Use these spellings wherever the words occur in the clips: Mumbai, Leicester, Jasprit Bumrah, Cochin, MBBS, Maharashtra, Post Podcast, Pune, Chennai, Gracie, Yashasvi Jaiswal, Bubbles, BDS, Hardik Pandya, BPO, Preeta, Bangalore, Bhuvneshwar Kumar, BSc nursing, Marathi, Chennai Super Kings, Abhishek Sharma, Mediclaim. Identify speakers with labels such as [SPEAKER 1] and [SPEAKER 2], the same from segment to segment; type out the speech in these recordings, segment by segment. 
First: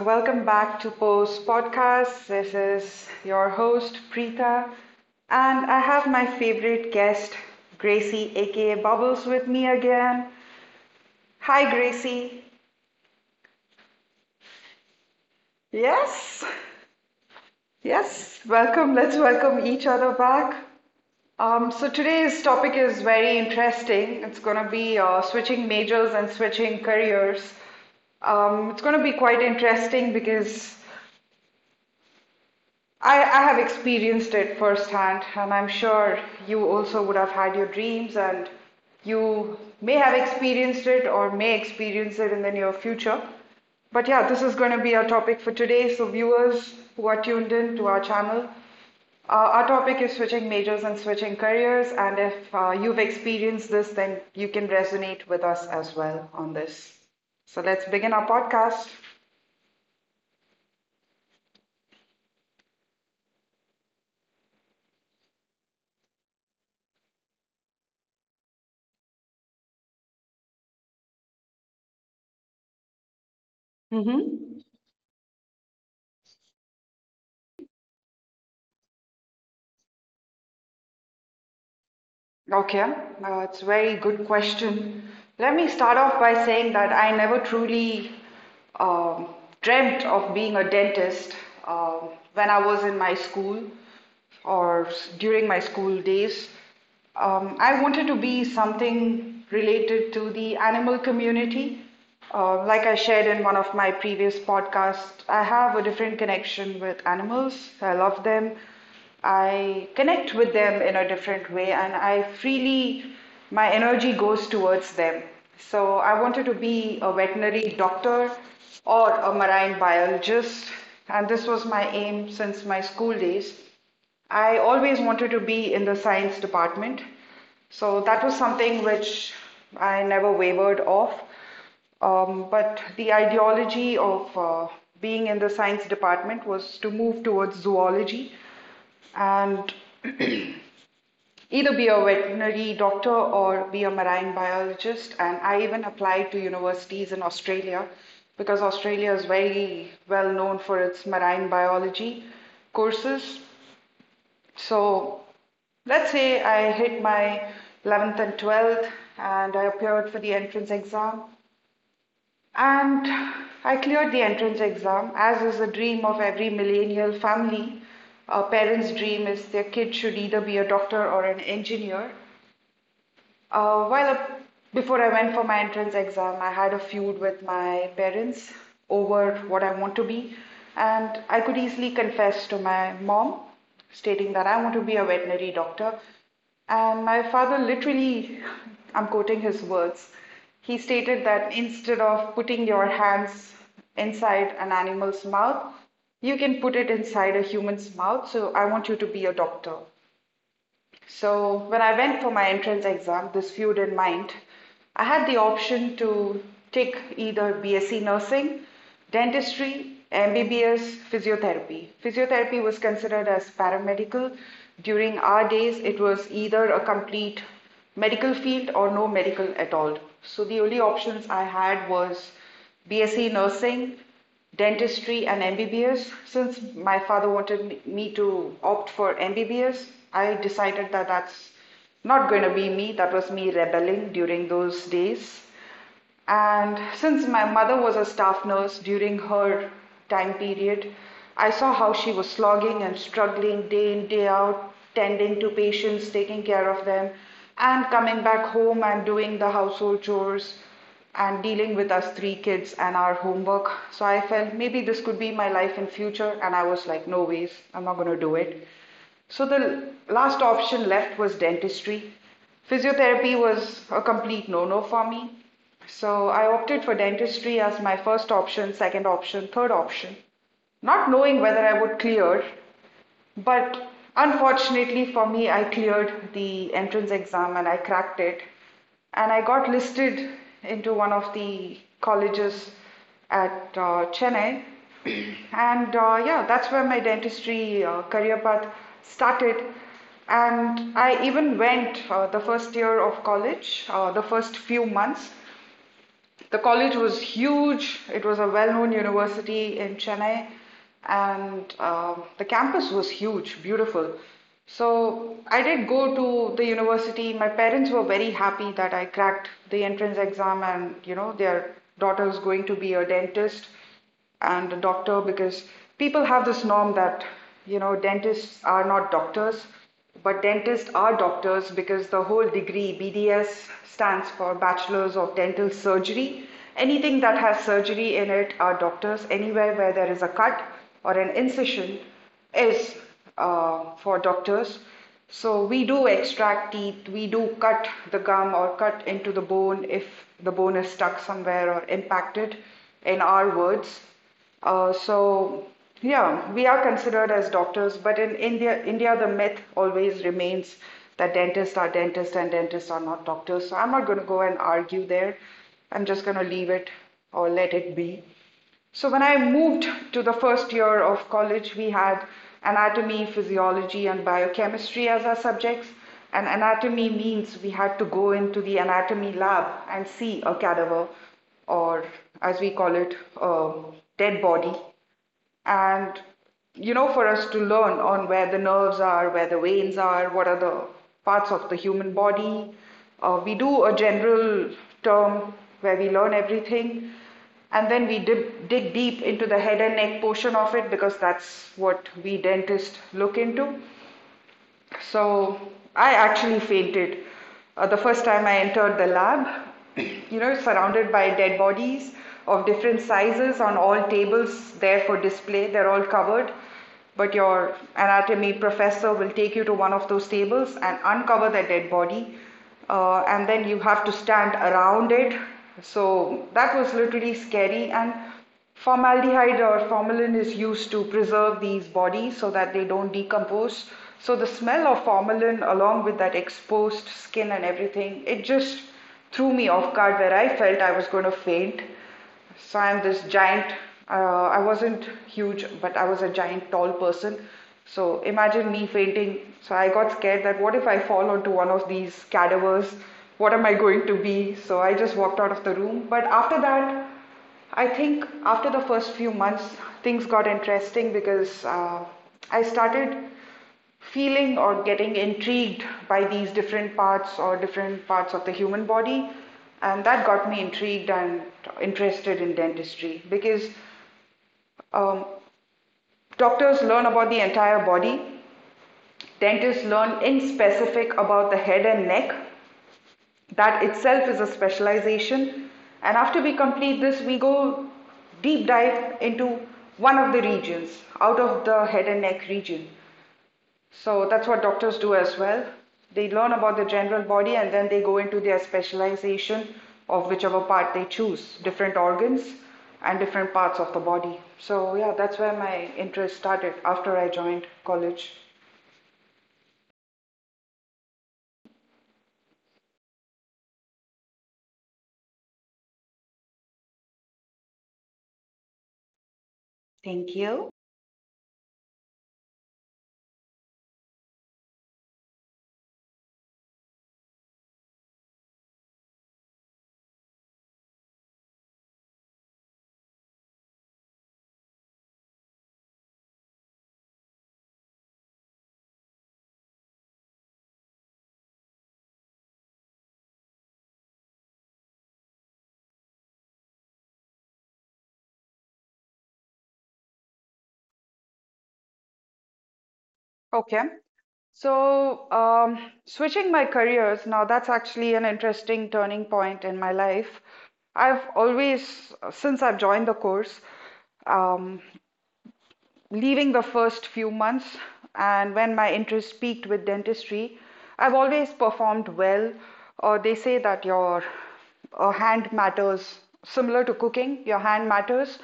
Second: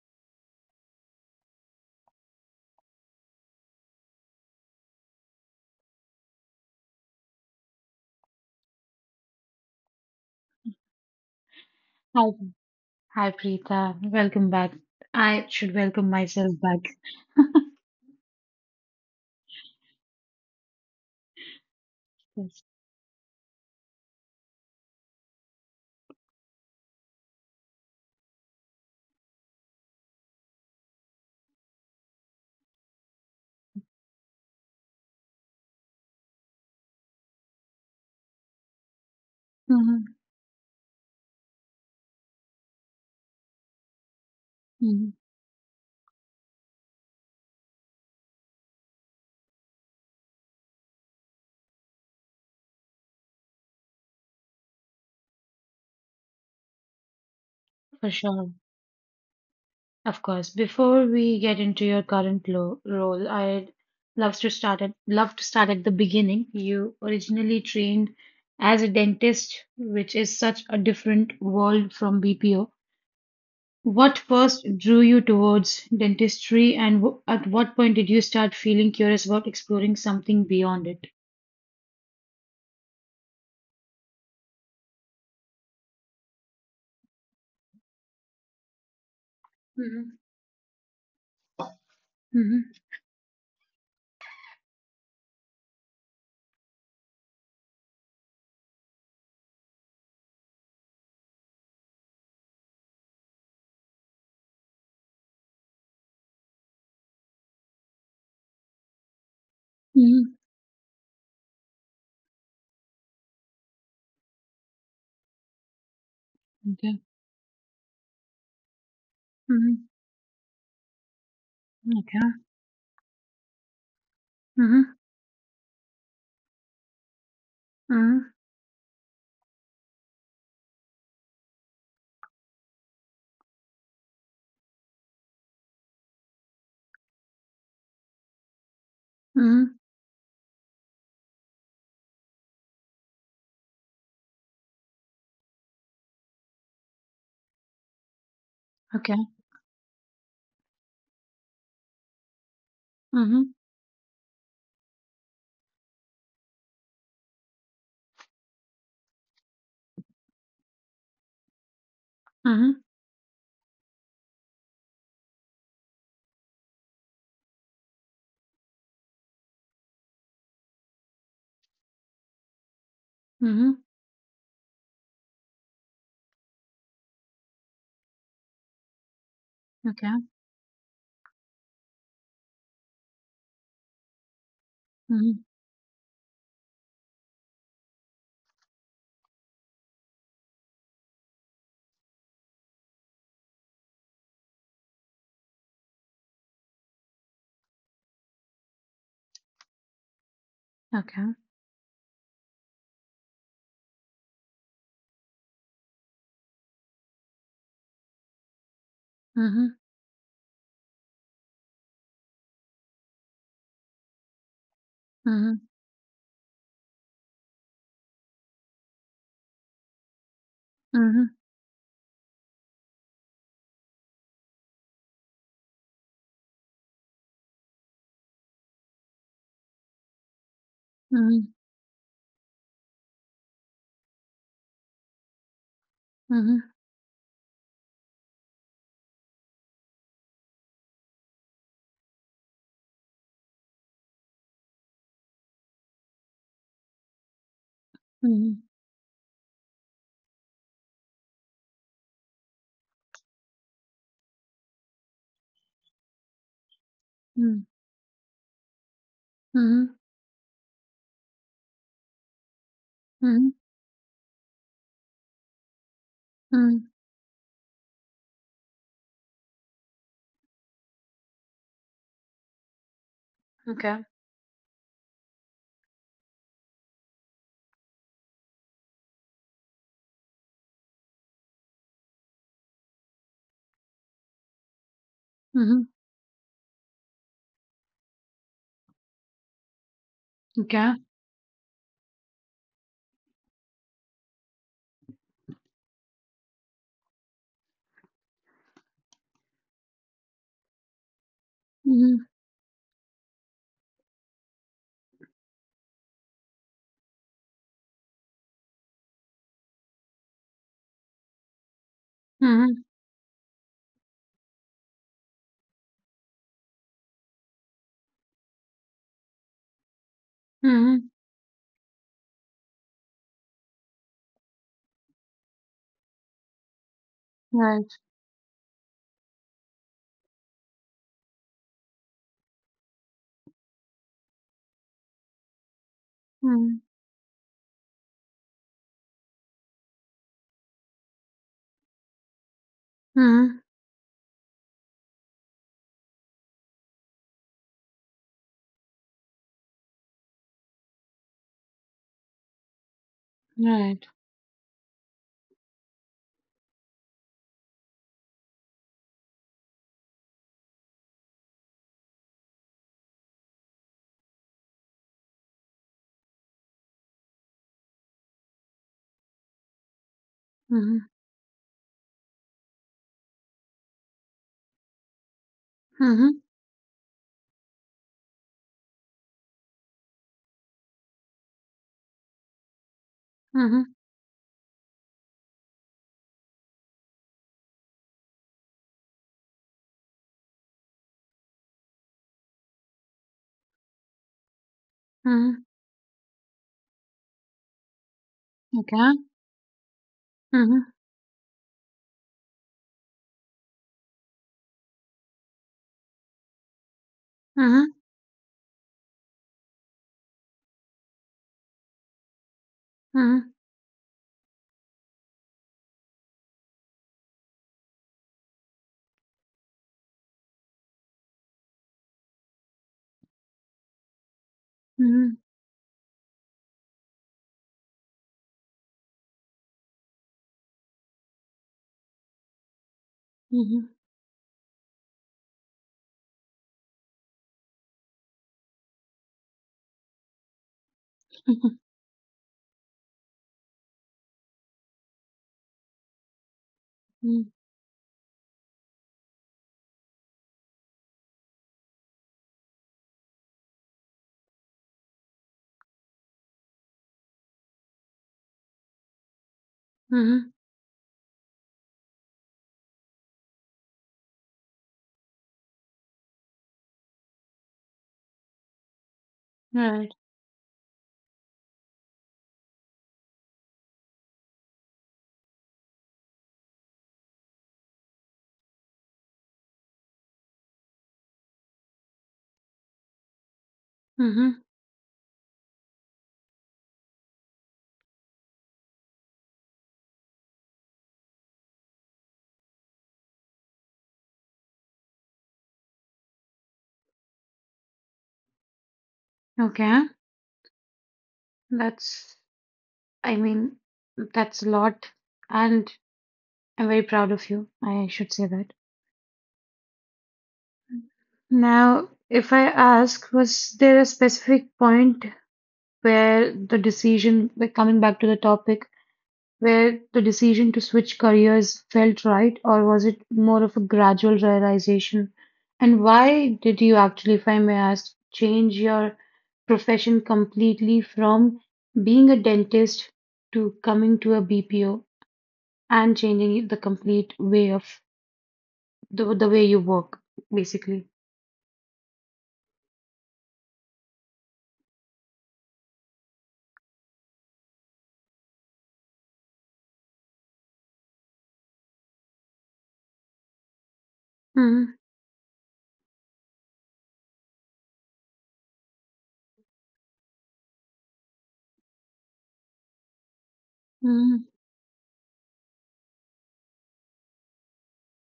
[SPEAKER 1] Welcome back to Post Podcast. This is your host, Preeta, and I have my favorite guest, Gracie, aka Bubbles, with me again. Hi,
[SPEAKER 2] Hi,
[SPEAKER 1] Gracie.
[SPEAKER 2] hi, Preeta. Welcome back. I should welcome
[SPEAKER 1] Yes,
[SPEAKER 2] myself back.
[SPEAKER 1] yes, welcome. Let's welcome each other back. Today's
[SPEAKER 2] Yes.
[SPEAKER 1] topic is very interesting. It's going to be switching majors and switching careers. It's going to be quite interesting because I have experienced it firsthand, and I'm sure you also would have had your dreams, and you may
[SPEAKER 2] Hmm.
[SPEAKER 1] have experienced it or may experience it in the near future. But yeah, this is going to be our
[SPEAKER 2] Hmm.
[SPEAKER 1] topic for today. So, viewers who are tuned in to our channel, our topic is switching majors and switching careers. And if you've experienced this, then you can resonate with us as well on this. So, let's
[SPEAKER 2] For
[SPEAKER 1] begin our
[SPEAKER 2] sure.
[SPEAKER 1] podcast.
[SPEAKER 2] Of course. Before we get into your current lo role, I'd love to start at the beginning. You originally trained as a dentist, which is such a different world from BPO. What
[SPEAKER 1] Mm-hmm.
[SPEAKER 2] first drew you towards dentistry, and w at what point did you start feeling curious about exploring something beyond it?
[SPEAKER 1] Okay, it's a very good question. Let me start off by saying that I never truly um, dreamt
[SPEAKER 2] Mm-hmm.
[SPEAKER 1] of being a dentist when I
[SPEAKER 2] Mm-hmm.
[SPEAKER 1] was in my school during my school days. I wanted to be something related to the animal community. Like I shared in one of my previous podcasts, I have a different connection with animals. I love them. I
[SPEAKER 2] Mm-hmm.
[SPEAKER 1] connect with them in a different way and I freely, my energy goes towards them. So I wanted to be a veterinary doctor or a marine
[SPEAKER 2] Mhm.
[SPEAKER 1] biologist, and this was my aim
[SPEAKER 2] Okay.
[SPEAKER 1] since my school days. I always
[SPEAKER 2] Mhm.
[SPEAKER 1] wanted to be in the science department, so that
[SPEAKER 2] Mhm.
[SPEAKER 1] was something which I never wavered off. But the ideology of being in the science department was to move towards zoology and
[SPEAKER 2] Mhm.
[SPEAKER 1] either be a veterinary doctor or be a marine biologist. And I even applied to universities in Australia because Australia is
[SPEAKER 2] Okay.
[SPEAKER 1] very well known for its marine biology courses.
[SPEAKER 2] Mhm.
[SPEAKER 1] So let's say I hit my 11th and 12th and I appeared for the entrance exam.
[SPEAKER 2] Mhm.
[SPEAKER 1] And I cleared the entrance exam, as is the dream of every millennial family. A parent's dream is their kid should either be a doctor or an engineer.
[SPEAKER 2] Mhm.
[SPEAKER 1] Uh, well, uh, Before I went for my entrance exam, I had a feud with my parents over what I want to
[SPEAKER 2] Okay.
[SPEAKER 1] be, and I could easily confess to my mom, stating that I want to be a
[SPEAKER 2] Mhm.
[SPEAKER 1] veterinary doctor. And my father literally, I'm quoting his words, he stated that instead of putting your hands inside an animal's mouth, you can put it inside a human's mouth, so I want you to be a doctor.
[SPEAKER 2] Okay.
[SPEAKER 1] So when I went for my entrance exam, this feud in mind, I had the option to take either BSc nursing,
[SPEAKER 2] Mhm.
[SPEAKER 1] dentistry, MBBS, physiotherapy. Physiotherapy was considered as paramedical. During our
[SPEAKER 2] Mhm.
[SPEAKER 1] days, it was either a complete medical field or no medical at all. So the only options
[SPEAKER 2] Mhm.
[SPEAKER 1] I had was BSc nursing, dentistry and MBBS. Since my father wanted me to opt for MBBS, I decided that that's
[SPEAKER 2] Mhm.
[SPEAKER 1] not going to be me. That was me rebelling during those days.
[SPEAKER 2] Mhm.
[SPEAKER 1] And since my mother was a staff nurse during her time period, I saw how she was slogging and struggling day in, day out, tending to patients, taking care of them, and coming back
[SPEAKER 2] Mhm.
[SPEAKER 1] home and doing the household chores and dealing with us three kids and our homework. So I felt maybe this could be my life in future and I was like no ways,
[SPEAKER 2] Mhm.
[SPEAKER 1] I'm not going to do it. So the
[SPEAKER 2] Mhm.
[SPEAKER 1] last option left was dentistry. Physiotherapy
[SPEAKER 2] Mhm.
[SPEAKER 1] was a complete no-no for me. So I opted
[SPEAKER 2] Mhm.
[SPEAKER 1] for dentistry as my first option, second option, third option, not knowing whether I would clear, but
[SPEAKER 2] Okay.
[SPEAKER 1] unfortunately for me, I cleared the entrance exam and I cracked it. And I got listed into one of the colleges at Chennai.
[SPEAKER 2] Mhm.
[SPEAKER 1] And yeah, that's where my dentistry career path started.
[SPEAKER 2] Okay.
[SPEAKER 1] And I even went the first year of college, the first few months the college was huge. It was a well-known university in Chennai, and
[SPEAKER 2] Mhm.
[SPEAKER 1] the campus was huge, beautiful. So I did go to the university. My parents were very happy that I cracked the entrance exam, and their daughter is going to
[SPEAKER 2] Mhm.
[SPEAKER 1] be a dentist and a doctor, because people have this norm that dentists are not doctors, but dentists
[SPEAKER 2] Mhm.
[SPEAKER 1] are doctors because the whole degree BDS stands for bachelor's of dental surgery. Anything that has
[SPEAKER 2] Right.
[SPEAKER 1] surgery in it are doctors. Anywhere where there is a cut or an incision is for doctors, so we do extract
[SPEAKER 2] Mhm.
[SPEAKER 1] teeth, we do cut the gum or cut into the bone if the bone is stuck somewhere or impacted, in our
[SPEAKER 2] Mhm.
[SPEAKER 1] words. So yeah, we are considered as doctors, but in India, the myth always remains that dentists are dentists and dentists are not doctors. So I'm not
[SPEAKER 2] Right.
[SPEAKER 1] going to go and argue there. I'm just going to leave it or let it be. So when I moved to the first year of college, we had anatomy, physiology, and biochemistry as our subjects. And anatomy means we had to go into the anatomy lab and see a cadaver,
[SPEAKER 2] Mhm.
[SPEAKER 1] or as we call it, a dead body, and
[SPEAKER 2] Mhm.
[SPEAKER 1] for us to learn on where the nerves are, where the veins are, what are the parts of the human body. We do a
[SPEAKER 2] Mhm.
[SPEAKER 1] general term where we learn everything, and then we dig deep into the head and neck portion of it because that's what we dentists look into. So
[SPEAKER 2] Mhm.
[SPEAKER 1] I actually fainted the first time I entered the
[SPEAKER 2] Okay.
[SPEAKER 1] lab. You know,
[SPEAKER 2] Mhm.
[SPEAKER 1] surrounded by dead bodies of different sizes on all tables there for display. They're all covered. But your
[SPEAKER 2] Mhm.
[SPEAKER 1] anatomy professor will take you to one of those tables and uncover the dead body. And
[SPEAKER 2] Mhm.
[SPEAKER 1] then you have to stand around it. So that was literally scary. And formaldehyde or formalin is used to preserve these bodies so that they don't decompose. So the smell of
[SPEAKER 2] Mhm.
[SPEAKER 1] formalin, along with that exposed skin and everything, it just threw me off guard where I felt I was going to faint. So I'm this giant.
[SPEAKER 2] Mhm.
[SPEAKER 1] I wasn't huge, but I was a giant, tall person. So imagine me fainting. So I got scared that what if I fall onto one of these cadavers? What am I going to be? So I just walked out of the room. But after that,
[SPEAKER 2] Mhm. Mhm.
[SPEAKER 1] I think after the first few months, things got interesting because I started feeling or getting intrigued by these different parts or different parts of the human body. And that got me intrigued and interested in dentistry because um, doctors learn about the entire body, dentists
[SPEAKER 2] Right.
[SPEAKER 1] learn in specific about the head and neck. That itself is a specialization. And after we complete this, we go deep dive into one of the regions out of the head and neck region. So that's what
[SPEAKER 2] Mhm.
[SPEAKER 1] doctors do as well. They learn about the general body and then they go into their specialization of whichever part they choose, different organs and different parts of the body. So, yeah, that's where my interest started after I joined college.
[SPEAKER 2] Okay. That's I mean, that's a lot, and I'm very proud of you. I should say that.
[SPEAKER 1] Thank you.
[SPEAKER 2] Now, if I ask, was there a specific point where the decision, like coming back to the topic, where the decision to switch careers felt right, or was it more of a gradual realization? And why did you actually, if I may ask, change your profession completely from being a dentist to coming to a BPO? And changing the complete way of the way you work, basically.
[SPEAKER 1] Okay. So, switching my careers, now that's actually an interesting turning point in my life. I've always, since I've joined the course, um,
[SPEAKER 2] Mhm,
[SPEAKER 1] leaving the first few months and when my interest peaked with dentistry, I've always performed well. They say that your
[SPEAKER 2] mhm,
[SPEAKER 1] hand matters, similar to cooking, your hand matters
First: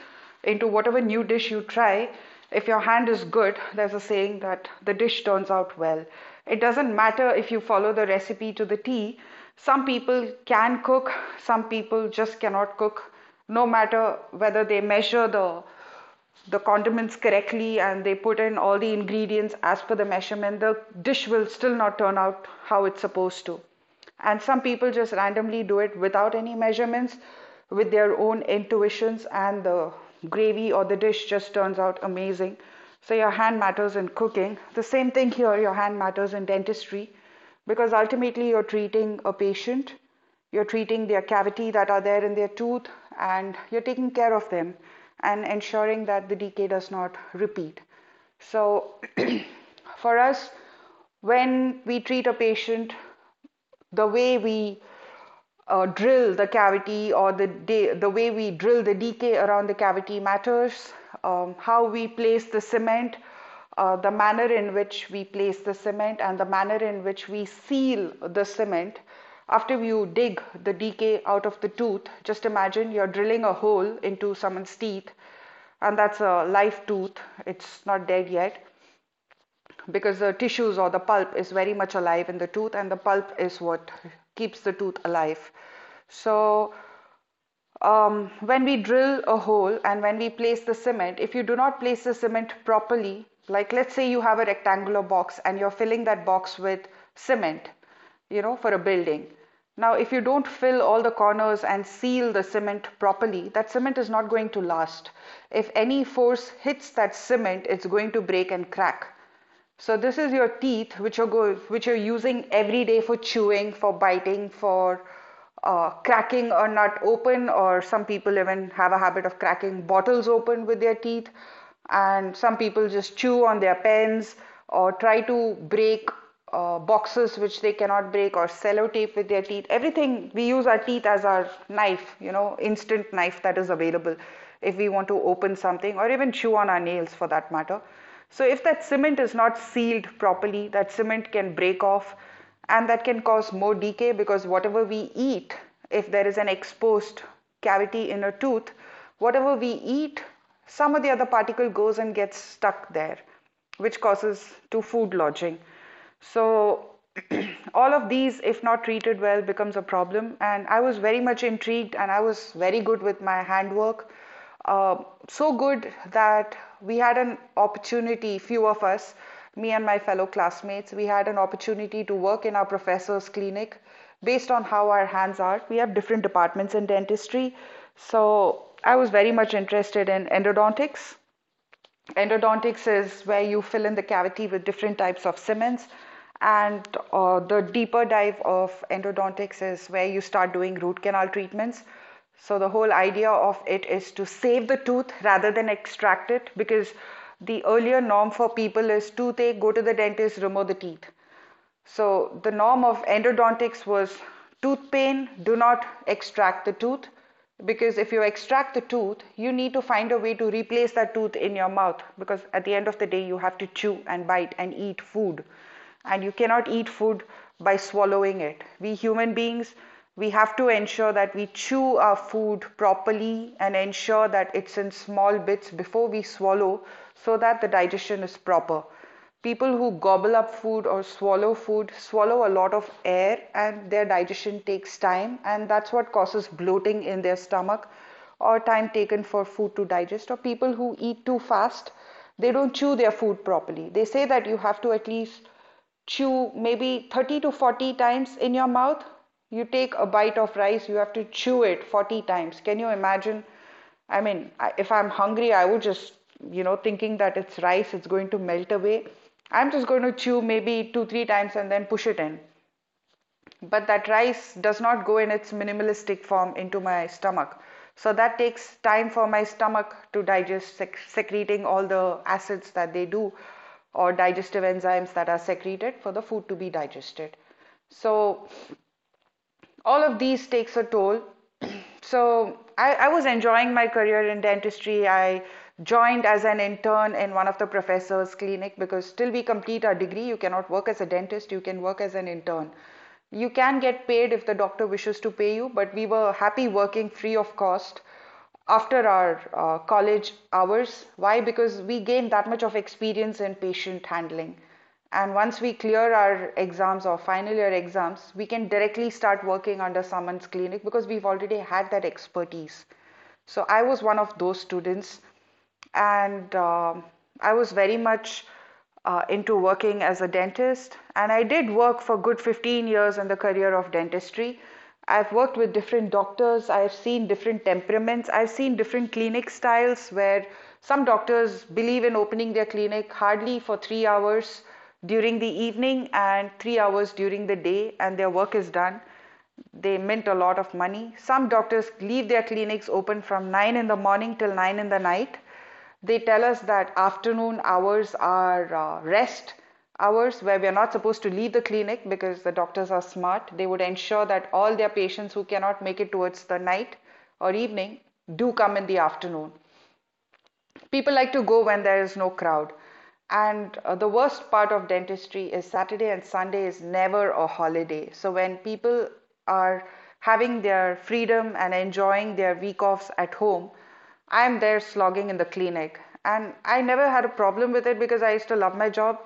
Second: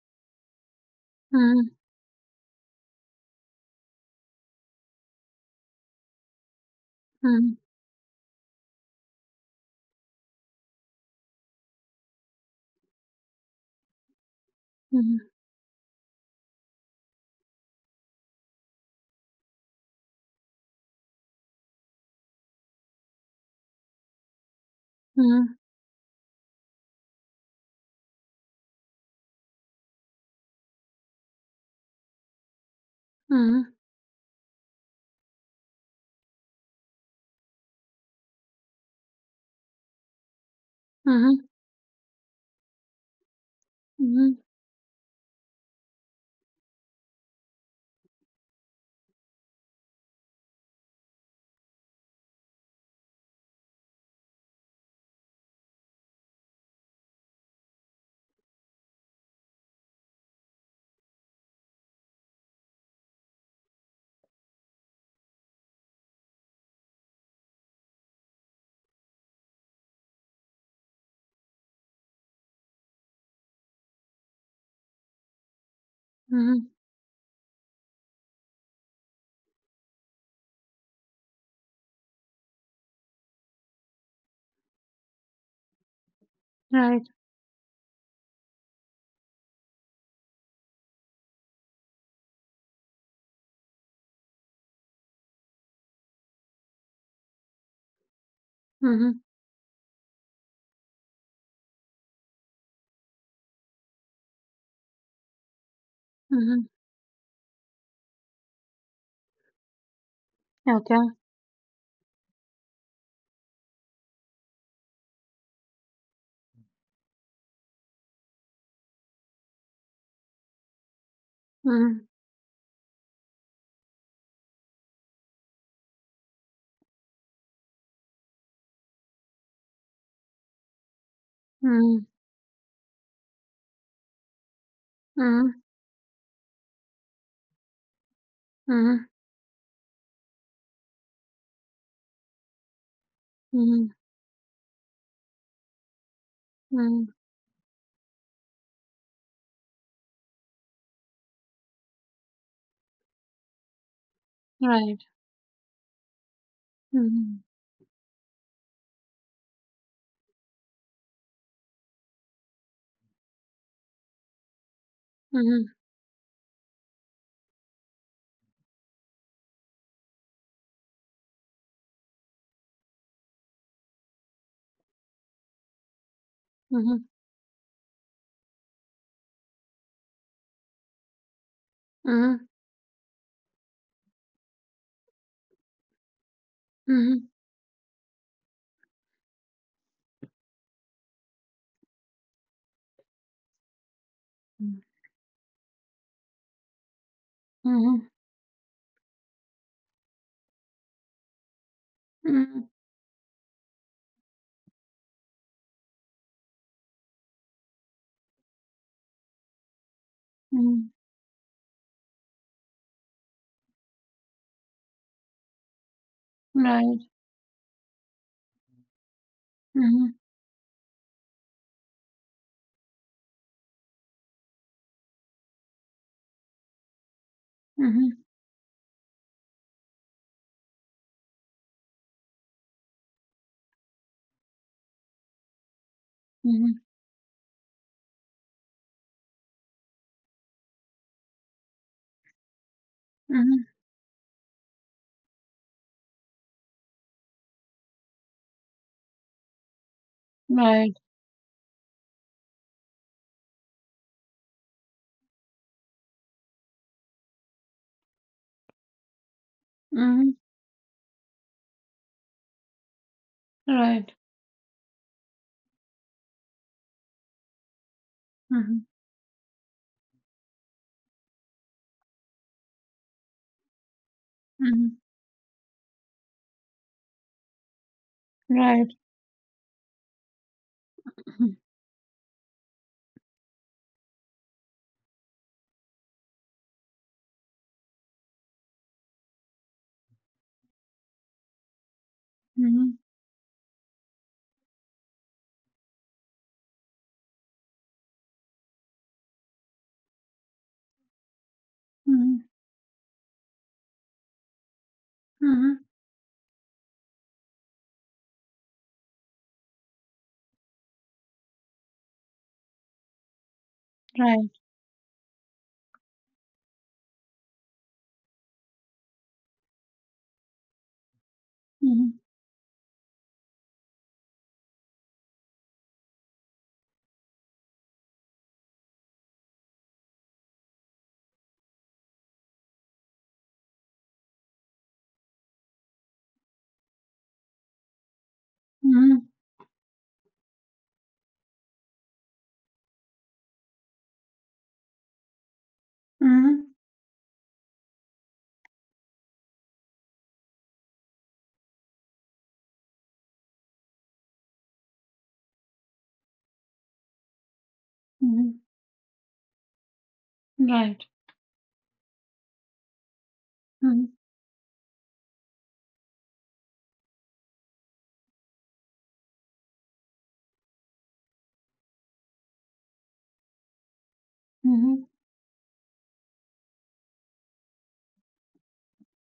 [SPEAKER 1] into whatever new dish you
[SPEAKER 2] mhm,
[SPEAKER 1] try. If your hand is good, there's a saying that the dish turns out well. It doesn't matter if
[SPEAKER 2] mhm,
[SPEAKER 1] you follow the recipe to the T. Some people can cook, some people just cannot cook, no matter whether they measure
[SPEAKER 2] mhm,
[SPEAKER 1] the condiments correctly and they put in all the ingredients as per the measurement, the dish will still not turn out how it's supposed to. And some people just
[SPEAKER 2] mhm,
[SPEAKER 1] randomly do it without any measurements, with their own intuitions, and the gravy or the dish just turns out amazing. So, your hand
[SPEAKER 2] mhm,
[SPEAKER 1] matters in cooking. The same thing here, your hand matters in dentistry because ultimately you're treating a patient, you're treating their
[SPEAKER 2] mhm,
[SPEAKER 1] cavity that are there in their tooth, and you're taking
[SPEAKER 2] mhm,
[SPEAKER 1] care of them and ensuring that the decay does not repeat. So, for us, when we treat a patient, the way we drill the cavity, or the way we drill the decay around the cavity matters, how we place the cement, the manner in which we place the cement, and the manner in which we seal the cement. After you dig the decay out of the tooth, just imagine you're drilling a hole into someone's teeth, and that's a
[SPEAKER 2] mhm.
[SPEAKER 1] live tooth. It's not dead yet because the tissues or the pulp is very much alive in the tooth, and the pulp is what keeps the tooth alive. so
[SPEAKER 2] Right.
[SPEAKER 1] when we drill a hole and when we place the cement, if you do not place the cement properly, like let's say you have a rectangular box and you're filling that box with cement, you know, for a
[SPEAKER 2] Mm-hmm.
[SPEAKER 1] building. Now if you don't fill all the corners and seal the cement properly, that cement is not going to last. If any force
[SPEAKER 2] Mm-hmm.
[SPEAKER 1] hits that cement, it's going to break and crack. So this is your teeth,
[SPEAKER 2] Okay.
[SPEAKER 1] which are go which you're using every day for chewing, for biting, for cracking a nut open, or some people even have a habit of cracking bottles open with their teeth,
[SPEAKER 2] Mm-hmm.
[SPEAKER 1] and some people just chew on their pens or try to break boxes which they cannot break, or sellotape with their teeth. Everything, we use our teeth as our
[SPEAKER 2] Mm-hmm.
[SPEAKER 1] knife, you know, instant knife that is available if we want to open
[SPEAKER 2] Mm-hmm.
[SPEAKER 1] something, or even chew on our nails for that matter. So if that
[SPEAKER 2] Mm-hmm.
[SPEAKER 1] cement is not sealed properly, that cement can break off, and that can cause more
[SPEAKER 2] Mm-hmm.
[SPEAKER 1] decay because whatever we eat, if there is an
[SPEAKER 2] Mm-hmm.
[SPEAKER 1] exposed cavity in a tooth, whatever we eat, some of the other particle goes and gets stuck there, which causes to
[SPEAKER 2] Right.
[SPEAKER 1] food lodging. So
[SPEAKER 2] Mm-hmm.
[SPEAKER 1] all of these, if not treated well, becomes a problem. And I was very much intrigued, and I was very good with my handwork. Uh, so
[SPEAKER 2] Mm-hmm.
[SPEAKER 1] good that we had an opportunity, few of us, me and my fellow classmates, we had an opportunity to work in our professor's clinic based on how our hands are. We have different departments in
[SPEAKER 2] Mm-hmm.
[SPEAKER 1] dentistry. So I was very much interested in endodontics
[SPEAKER 2] Mm-hmm.
[SPEAKER 1] endodontics Is where you fill in the cavity with different types of cements, and
[SPEAKER 2] Mm-hmm.
[SPEAKER 1] the deeper dive of endodontics is where you start doing root canal treatments. So the whole idea of it is to save the
[SPEAKER 2] Mm-hmm.
[SPEAKER 1] tooth rather than extract it, because the earlier
[SPEAKER 2] Mm-hmm.
[SPEAKER 1] norm for people is toothache, go to the dentist, remove the teeth. So the norm of endodontics was tooth pain, do not extract the tooth, because if you extract the tooth, you need to find a way to replace that tooth in your mouth, because at the end of the day, you have to chew and bite and eat food. And you cannot eat
[SPEAKER 2] Right.
[SPEAKER 1] food by swallowing it. We human beings,
[SPEAKER 2] Mm-hmm.
[SPEAKER 1] we have to ensure that we chew our food properly and ensure that it's in small bits before we swallow, so that the
[SPEAKER 2] Mm-hmm.
[SPEAKER 1] digestion is proper. People who gobble up food or swallow food swallow a lot of air, and their digestion takes time, and that's what causes
[SPEAKER 2] Mm-hmm.
[SPEAKER 1] bloating in their stomach, or time taken for food to digest. Or people who eat too fast, they don't chew their food
[SPEAKER 2] Mm-hmm.
[SPEAKER 1] properly. They say that you have to at least chew maybe 30 to 40 times in your mouth. You take a bite of rice,
[SPEAKER 2] Right.
[SPEAKER 1] you have to chew it 40 times. Can you imagine? I mean, if I'm hungry, I would just, you know, thinking that it's rice, it's going to melt away, I'm just going to
[SPEAKER 2] Mm-hmm.
[SPEAKER 1] chew maybe two, three times and then push it in. But that
[SPEAKER 2] Right.
[SPEAKER 1] rice does not go in its minimalistic form into my stomach. So that takes
[SPEAKER 2] Mm-hmm.
[SPEAKER 1] time for my stomach to digest, secreting all the acids that they do, or digestive
[SPEAKER 2] Mm-hmm.
[SPEAKER 1] enzymes that are secreted for the food to be digested. So
[SPEAKER 2] Right.
[SPEAKER 1] all of these takes a toll.
[SPEAKER 2] Mm-hmm.
[SPEAKER 1] So I was enjoying my career in dentistry. I joined as an intern in one of the professor's clinic, because till we complete our degree, you cannot work as a dentist. You can work as an intern.
[SPEAKER 2] Mm-hmm.
[SPEAKER 1] You can get paid if the doctor wishes to pay you, but we were happy working free of cost after our college hours. Why? Because we gain
[SPEAKER 2] Mhm,
[SPEAKER 1] that much of experience in patient handling. And once we
[SPEAKER 2] mhm,
[SPEAKER 1] clear our exams or final year exams, we can directly start working under someone's clinic because we've already had that expertise. So I was one of
[SPEAKER 2] right.
[SPEAKER 1] those students, and I was very much into working as a dentist. And I did work for
[SPEAKER 2] Mhm,
[SPEAKER 1] good 15 years in the career of dentistry. I've worked with different doctors, I've seen different temperaments, I've seen different clinic styles where some doctors believe in opening their clinic hardly for 3 hours during the evening and 3 hours during the day, and their work is done.
[SPEAKER 2] mhm,
[SPEAKER 1] They mint a lot of money. Some doctors leave their clinics open from 9 in the morning till 9 in the night. They tell us
[SPEAKER 2] mhm,
[SPEAKER 1] that afternoon hours are rest hours, where we are not supposed to leave the clinic, because the doctors are smart. They would ensure that all their patients who cannot make it towards the night or evening do
[SPEAKER 2] mhm,
[SPEAKER 1] come in the afternoon.
[SPEAKER 2] right.
[SPEAKER 1] People like to go when there is no crowd. And
[SPEAKER 2] Mhm,
[SPEAKER 1] the worst part of dentistry is Saturday and Sunday is never a holiday. So when people are having their freedom and enjoying their week offs at home, I'm there
[SPEAKER 2] mhm,
[SPEAKER 1] slogging in the clinic. And I never had a problem with it because I used to love my job.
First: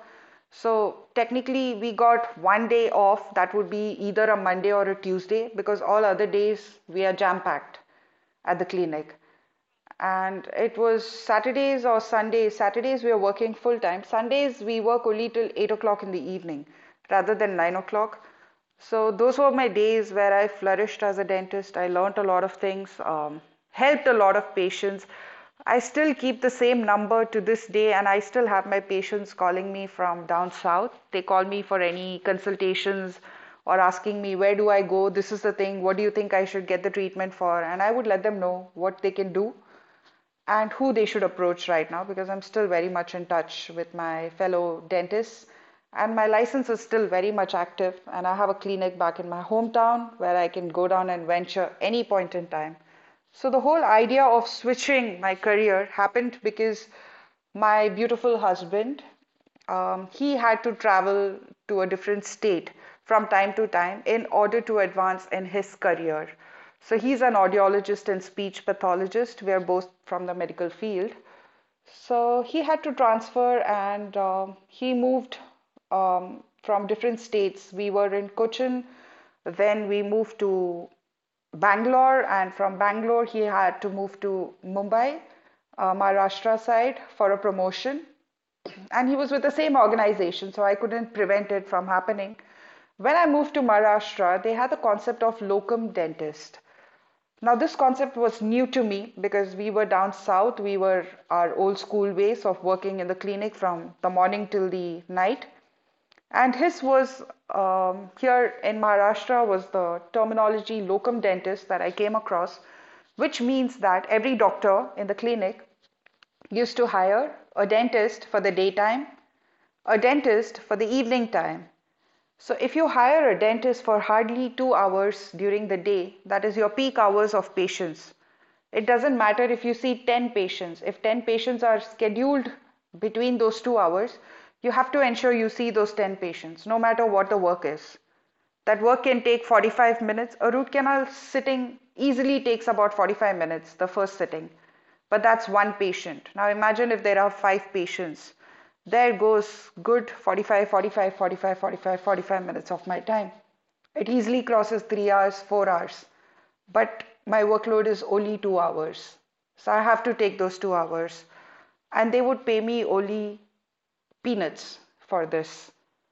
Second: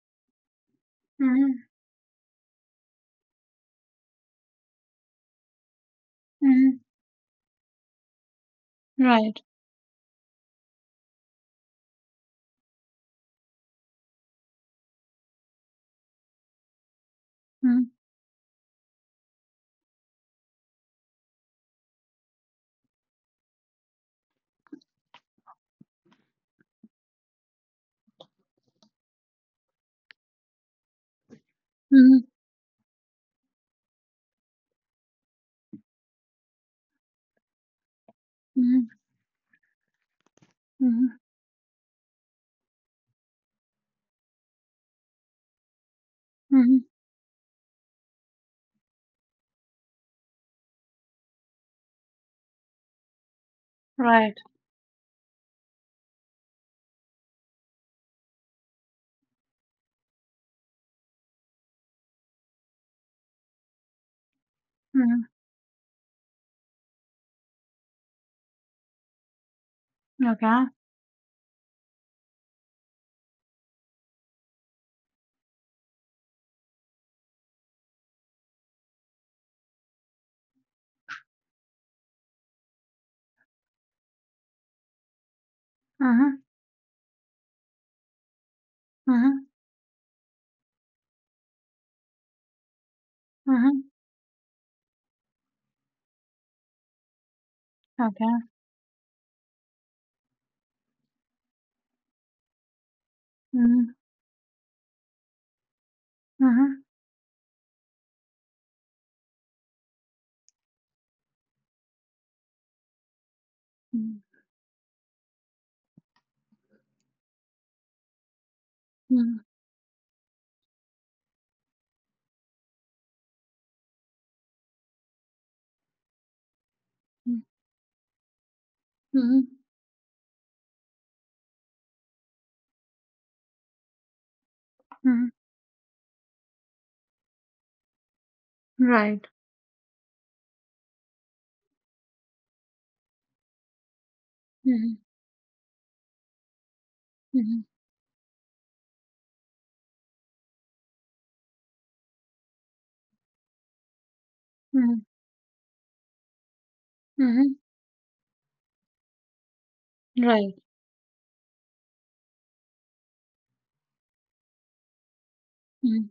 [SPEAKER 1] So
[SPEAKER 2] mhm,
[SPEAKER 1] technically, we got one day off, that would be either a Monday or a Tuesday, because all other
[SPEAKER 2] mhm,
[SPEAKER 1] days we are jam packed at the clinic,
[SPEAKER 2] right.
[SPEAKER 1] and it was Saturdays or Sundays. Saturdays we were working full time. Sundays we work only till 8 o'clock in the evening rather than 9
[SPEAKER 2] Mhm,
[SPEAKER 1] o'clock. So those were my days where I flourished as a dentist. I learnt a lot of things, helped a lot of patients. I still keep the same number to this day, and I still have my patients calling me from down south. They call me for any
[SPEAKER 2] mhm,
[SPEAKER 1] consultations, or asking me, where do I go, this is the thing, what do you think I should get the treatment for? And I would let them know
[SPEAKER 2] mhm,
[SPEAKER 1] what they can do and who they
[SPEAKER 2] mhm,
[SPEAKER 1] should approach right now, because I'm still very much in touch with my fellow dentists, and my license is
[SPEAKER 2] mhm,
[SPEAKER 1] still very much active, and I have a clinic back in my hometown where I can go down and venture any point in time. So the whole idea
[SPEAKER 2] right.
[SPEAKER 1] of switching my career happened because my beautiful husband, he had to travel to a different state from time to time in order to
[SPEAKER 2] Mhm,
[SPEAKER 1] advance in his career. So he's an audiologist and speech pathologist. We are both from the
[SPEAKER 2] okay.
[SPEAKER 1] medical field. So he had to transfer, and he moved from different states. We were in Cochin, then we moved to Bangalore, and from Bangalore, he had to move to Mumbai,
[SPEAKER 2] Mhm,
[SPEAKER 1] Maharashtra side, for a promotion. And he was with
[SPEAKER 2] mhm,
[SPEAKER 1] the same organization, so I couldn't prevent it from happening. When I moved to
[SPEAKER 2] mhm,
[SPEAKER 1] Maharashtra, they had the concept of locum dentist. Now, this concept was
[SPEAKER 2] okay.
[SPEAKER 1] new to me because we were down south. We were our old school ways of working in the clinic from
[SPEAKER 2] Mhm,
[SPEAKER 1] the morning till the night. And his
[SPEAKER 2] mhm,
[SPEAKER 1] was here in Maharashtra was the terminology locum dentist that I came across, which means that
[SPEAKER 2] mhm,
[SPEAKER 1] every doctor in the clinic used to hire a dentist for the daytime,
[SPEAKER 2] mhm,
[SPEAKER 1] a dentist for the evening time. So if you hire a dentist for hardly 2 hours during the day, that is your peak hours of patients, it doesn't matter,
[SPEAKER 2] mhm,
[SPEAKER 1] if you see 10 patients, if 10 patients are scheduled between those 2 hours, you have to
[SPEAKER 2] mhm,
[SPEAKER 1] ensure you see those 10 patients, no matter what the work is. That work can
[SPEAKER 2] right.
[SPEAKER 1] take 45 minutes. A root canal sitting easily takes about 45 minutes, the first sitting.
[SPEAKER 2] Mhm,
[SPEAKER 1] But that's one patient. Now imagine if there are
[SPEAKER 2] mhm,
[SPEAKER 1] five patients. There goes good 45, 45, 45, 45, 45 minutes of my time. It easily crosses
[SPEAKER 2] mhm,
[SPEAKER 1] 3 hours, 4 hours. But my
[SPEAKER 2] mhm,
[SPEAKER 1] workload is only 2 hours. So I have to take
[SPEAKER 2] right.
[SPEAKER 1] those 2 hours. And they would pay me only peanuts for this.
[SPEAKER 2] Mhm,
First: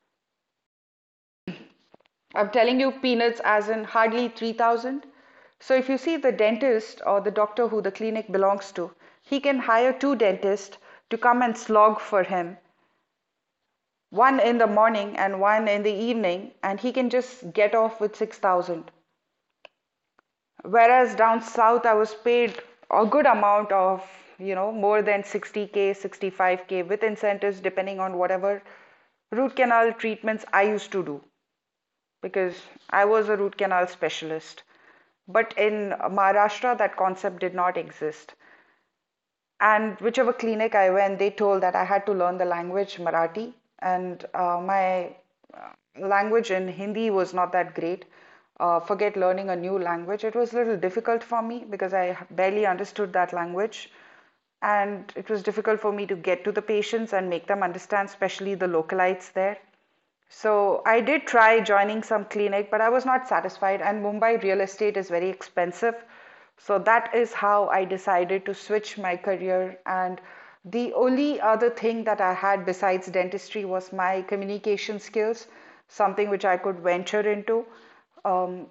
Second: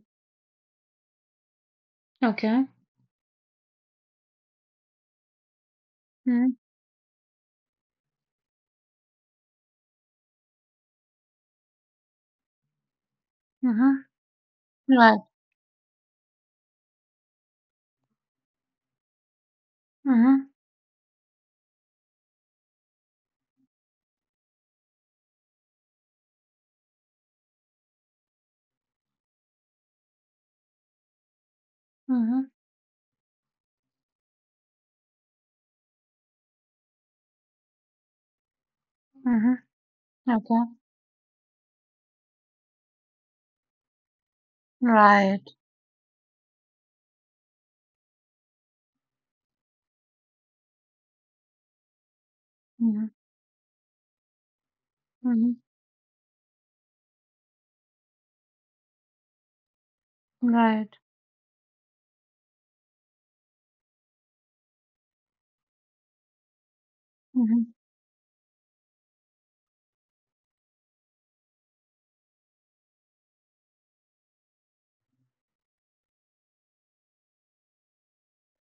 [SPEAKER 1] I'm
[SPEAKER 2] okay.
[SPEAKER 1] telling you, peanuts, as in hardly 3,000. So if you see the
[SPEAKER 2] Mhm,
[SPEAKER 1] dentist or the doctor who the clinic belongs to, he can hire two dentists to come and slog for him,
[SPEAKER 2] mhm,
[SPEAKER 1] one in the morning
[SPEAKER 2] right.
[SPEAKER 1] and one in the evening, and he can just get off with 6,000.
[SPEAKER 2] Mhm,
[SPEAKER 1] Whereas down south, I was paid a good amount of, you know, more than 60K, 65K with incentives depending on whatever root canal treatments I used to do,
[SPEAKER 2] mhm,
[SPEAKER 1] because I was a root canal specialist. But in Maharashtra, that concept did not exist.
[SPEAKER 2] mhm,
[SPEAKER 1] And whichever
[SPEAKER 2] okay.
[SPEAKER 1] clinic I went, they told that I had to learn the language Marathi, and my
[SPEAKER 2] Right.
[SPEAKER 1] uh, language in Hindi was not that great. Forget learning a new language. It was a little difficult for me because I barely
[SPEAKER 2] Mhm,
[SPEAKER 1] understood that language. And it was
[SPEAKER 2] mhm,
[SPEAKER 1] difficult for me to get to the patients and make them understand, especially the localites there. So
[SPEAKER 2] right.
[SPEAKER 1] I did try joining some clinic, but I was not satisfied. And Mumbai real estate is very expensive. So that is how
[SPEAKER 2] Mhm.
[SPEAKER 1] I decided to switch my career. And the only other thing that I had besides dentistry was my communication skills, something which I could venture into. Um,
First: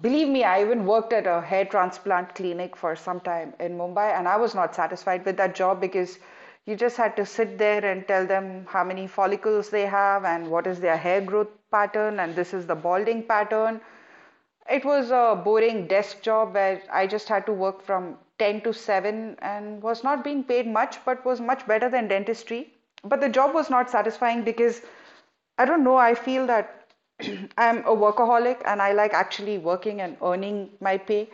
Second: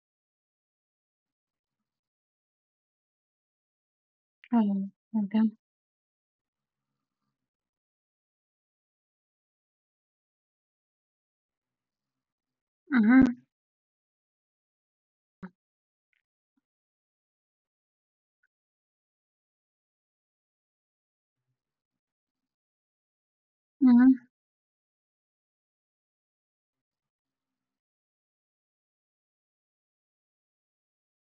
[SPEAKER 1] Believe me, I even worked at a hair transplant clinic for some time in Mumbai, and I was not
[SPEAKER 2] Right.
[SPEAKER 1] satisfied with
[SPEAKER 2] Okay.
[SPEAKER 1] that job because you just had to sit there and tell them how many follicles they have and what is their hair growth pattern, and this is the balding
[SPEAKER 2] Mhm.
[SPEAKER 1] pattern. It was a boring desk job where I just had to work from 10 to 7 and was not being paid much, but was much better than dentistry. But the job was not
[SPEAKER 2] Mhm.
[SPEAKER 1] satisfying because I don't know, I feel that I'm a workaholic and I like actually working and earning my pay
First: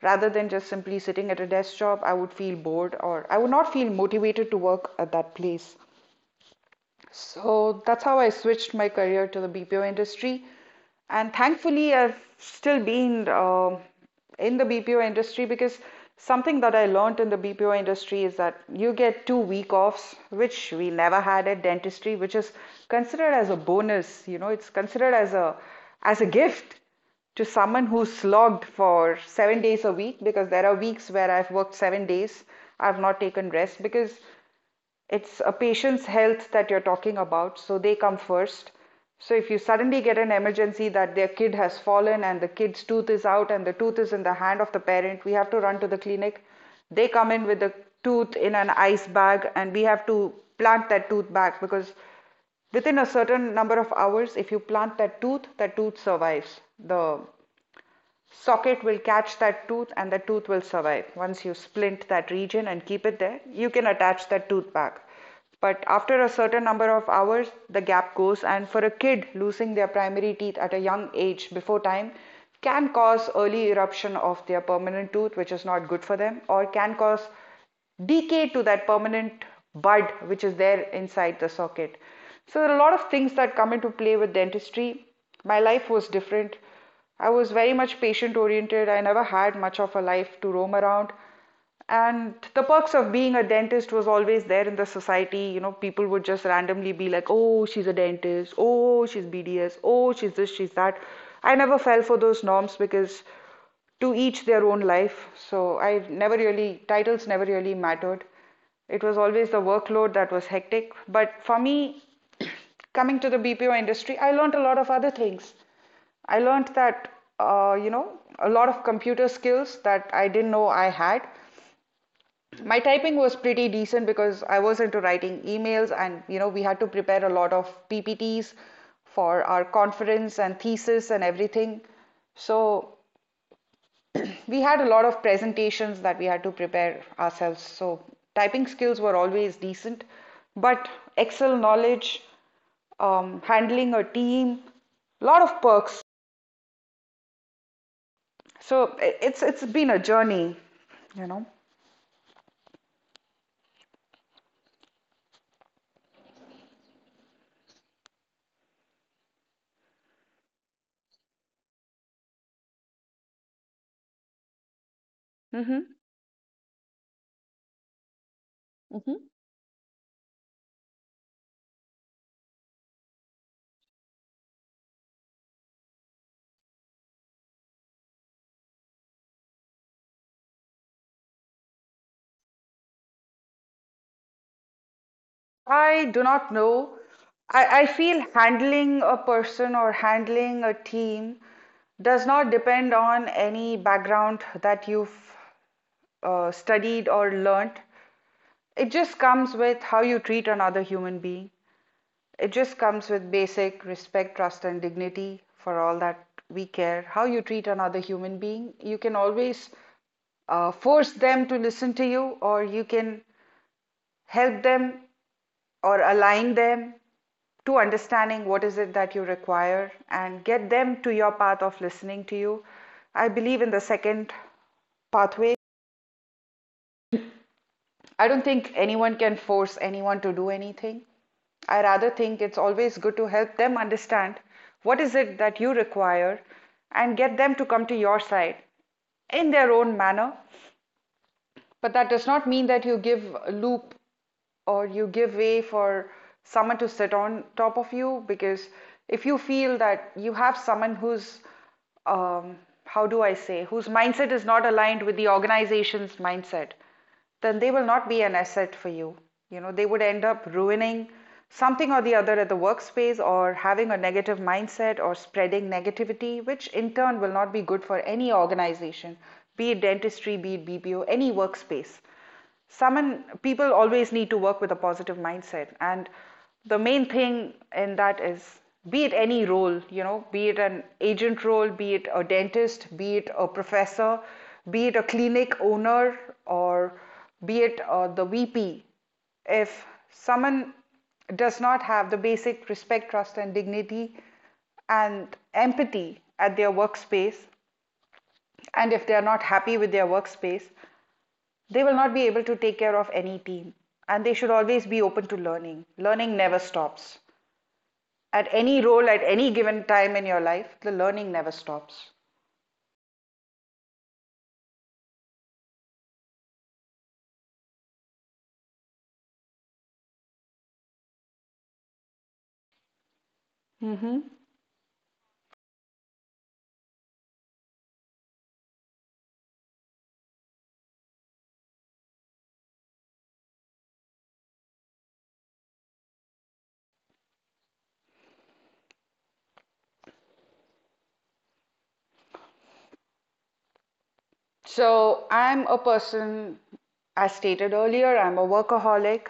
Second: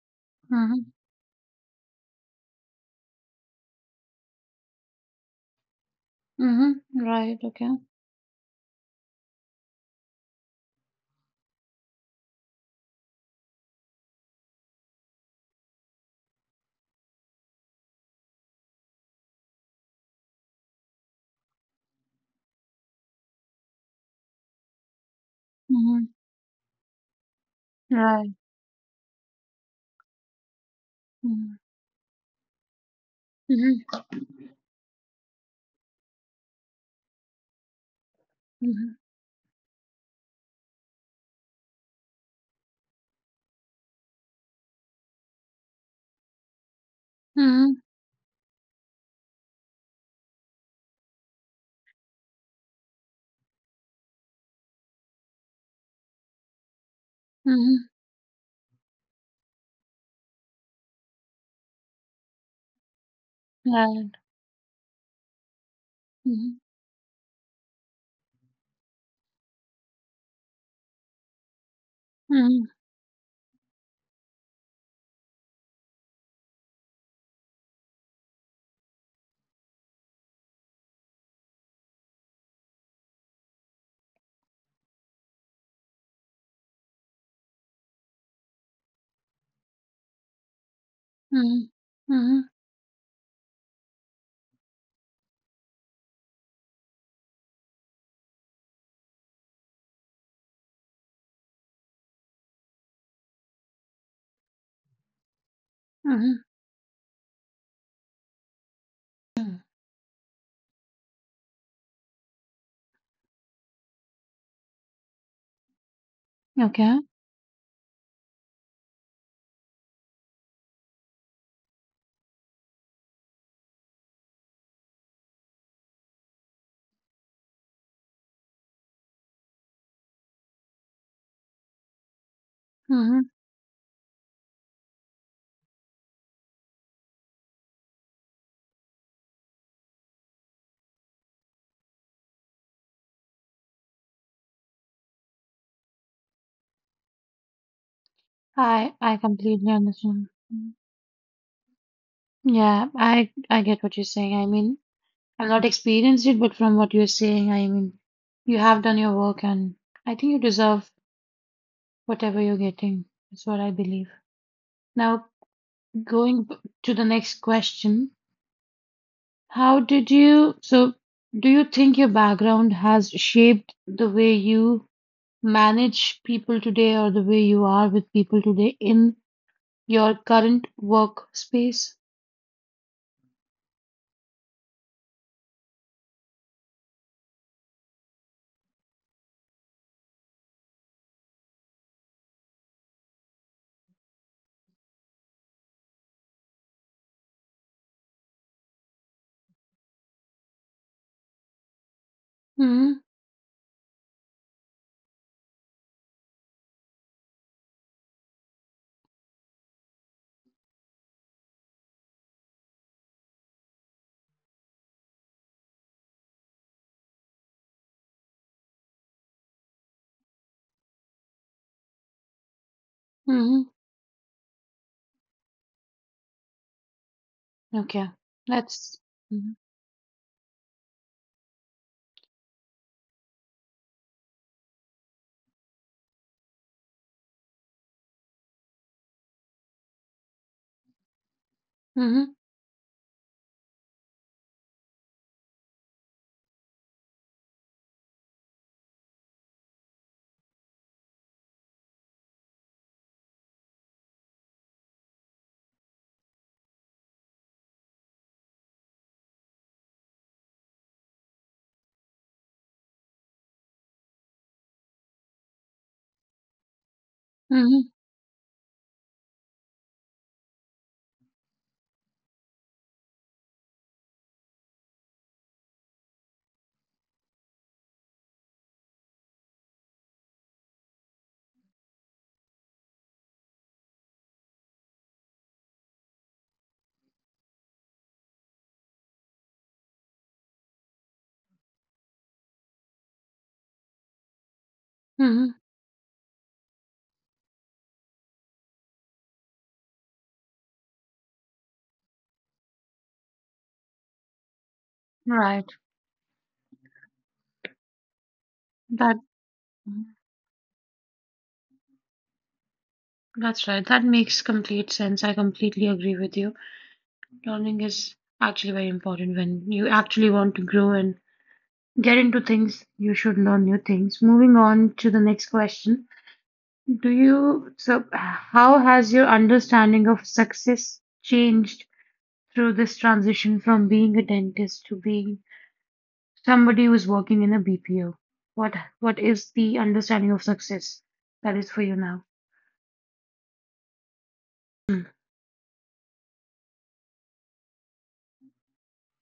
[SPEAKER 1] rather than just
[SPEAKER 2] Mhm.
[SPEAKER 1] simply sitting at a desk job. I would feel bored or I would not feel motivated to work at that place.
[SPEAKER 2] Mhm. Right. Okay.
[SPEAKER 1] So that's how I switched my career to the BPO industry. And thankfully, I've still been in the BPO industry because something that I learned in the BPO industry is that you get 2 week offs, which we never had at dentistry, which is considered as a bonus. You know, it's considered
[SPEAKER 2] Mhm.
[SPEAKER 1] as a gift to someone who
[SPEAKER 2] Right.
[SPEAKER 1] slogged for 7 days a week because there are weeks where I've
[SPEAKER 2] Mhm.
[SPEAKER 1] worked 7 days, I've not taken rest
[SPEAKER 2] Mhm.
[SPEAKER 1] because it's a patient's health that you're talking about, so they come first.
[SPEAKER 2] Mhm.
[SPEAKER 1] So if you suddenly get an emergency that their kid has fallen and the kid's tooth is out and the tooth is in the hand of the parent, we have to run to the clinic. They come in with the
[SPEAKER 2] Mhm.
[SPEAKER 1] tooth in an ice bag and we have to plant that tooth back because within a certain number of hours, if you plant that tooth survives the
[SPEAKER 2] Mhm.
[SPEAKER 1] socket will catch that tooth and the tooth will survive. Once you splint that region and keep it there, you can
[SPEAKER 2] Right.
[SPEAKER 1] attach that tooth back. But after a
[SPEAKER 2] Mhm.
[SPEAKER 1] certain number of hours, the gap goes, and for a kid, losing their primary teeth at a young age before time
[SPEAKER 2] Mhm.
[SPEAKER 1] can cause early eruption of their permanent tooth, which is not good for them, or can cause decay to that permanent bud which is there inside the socket. So, there are a lot of things that come into play with dentistry. My life was different. I was very much patient oriented. I never had much of a life to roam around.
[SPEAKER 2] Mhm.
[SPEAKER 1] And the perks of being a dentist was always there in the society. You know, people would just randomly be like, oh, she's a dentist. Oh, she's BDS. Oh, she's this, she's that. I never fell for those norms because to each their own life. So I never
[SPEAKER 2] Mhm.
[SPEAKER 1] really, titles never really mattered. It was always
[SPEAKER 2] Mhm.
[SPEAKER 1] the workload that was hectic. But for me, coming to the BPO industry, I learned a lot of other things. I learned
[SPEAKER 2] Okay.
[SPEAKER 1] that, you know, a lot of computer skills that I didn't know I had. My typing was pretty decent because I was into writing emails, and, you know, we had to prepare a lot of PPTs for our conference and thesis and everything. So
[SPEAKER 2] Mm-hmm.
[SPEAKER 1] we had a lot of presentations that we had to prepare ourselves. So typing skills were always decent, but Excel knowledge, handling a team, a lot of perks. So
[SPEAKER 2] I
[SPEAKER 1] it's
[SPEAKER 2] completely
[SPEAKER 1] been a
[SPEAKER 2] understand.
[SPEAKER 1] journey,
[SPEAKER 2] Mm.
[SPEAKER 1] you know.
[SPEAKER 2] Yeah, I get what you're saying. I mean, I've not experienced it, but from what you're saying, I mean, you have done your work, and I think you deserve whatever you're getting. That's what I believe. Now,
[SPEAKER 1] Mm-hmm.
[SPEAKER 2] Going b- to the next question,
[SPEAKER 1] Mm-hmm.
[SPEAKER 2] so do you think your background has shaped the way you manage people today or the way you are with people today in your current workspace?
[SPEAKER 1] I do not know. I feel handling a person or handling a team does not depend on any background that you've studied or learnt. It just comes with how you treat another human being. It just
[SPEAKER 2] Mm-hmm.
[SPEAKER 1] comes with basic respect, trust, and dignity for all that we care. How you treat another human being, you can always force them to listen to you, or you can help them or align them to understanding what is it that you require and get them to your path of listening to you. I believe
[SPEAKER 2] Mm-hmm.
[SPEAKER 1] in the second pathway.
[SPEAKER 2] Okay.
[SPEAKER 1] I don't think
[SPEAKER 2] That's
[SPEAKER 1] anyone can
[SPEAKER 2] Mm-hmm.
[SPEAKER 1] force anyone to do anything. I rather think it's always good to help them understand what is it that you require and get them to come to your side in their own manner. But that does
[SPEAKER 2] Mm-hmm.
[SPEAKER 1] not mean that you give a loop or you give way for someone to sit on top of you because if you feel that you have someone who's um, how do I say whose mindset is not aligned with the organization's mindset then they will not be an asset for you. You know, they would end up ruining something or the other at the workspace or having a negative mindset or spreading negativity, which in turn will not be good
[SPEAKER 2] Mm-hmm.
[SPEAKER 1] for any organization, be it dentistry, be it BPO, any workspace someone people always need to work with a positive mindset and the main thing in that is be it any role, you know, be it an agent role, be it a dentist, be it a professor, be it a clinic owner, or be it the VP. If someone does not have the basic respect, trust and dignity and
[SPEAKER 2] Mm-hmm.
[SPEAKER 1] empathy at their workspace and if they are not happy with their workspace they will not be able to take care of any team, and they should always be open to
[SPEAKER 2] Right.
[SPEAKER 1] learning. Learning never stops. At any role, at
[SPEAKER 2] That
[SPEAKER 1] any given time in your life, the learning never stops.
[SPEAKER 2] that's right. That makes complete sense. I completely agree with you. Learning is actually very important when you actually want to grow and get into things. You should learn new
[SPEAKER 1] Mm-hmm.
[SPEAKER 2] things. Moving on to the next question, do you so how has your understanding of success changed through this transition from being a dentist to being somebody who's working in a BPO? What what is the understanding of success that is for you now?
[SPEAKER 1] So I'm a person, as stated earlier, I'm a workaholic.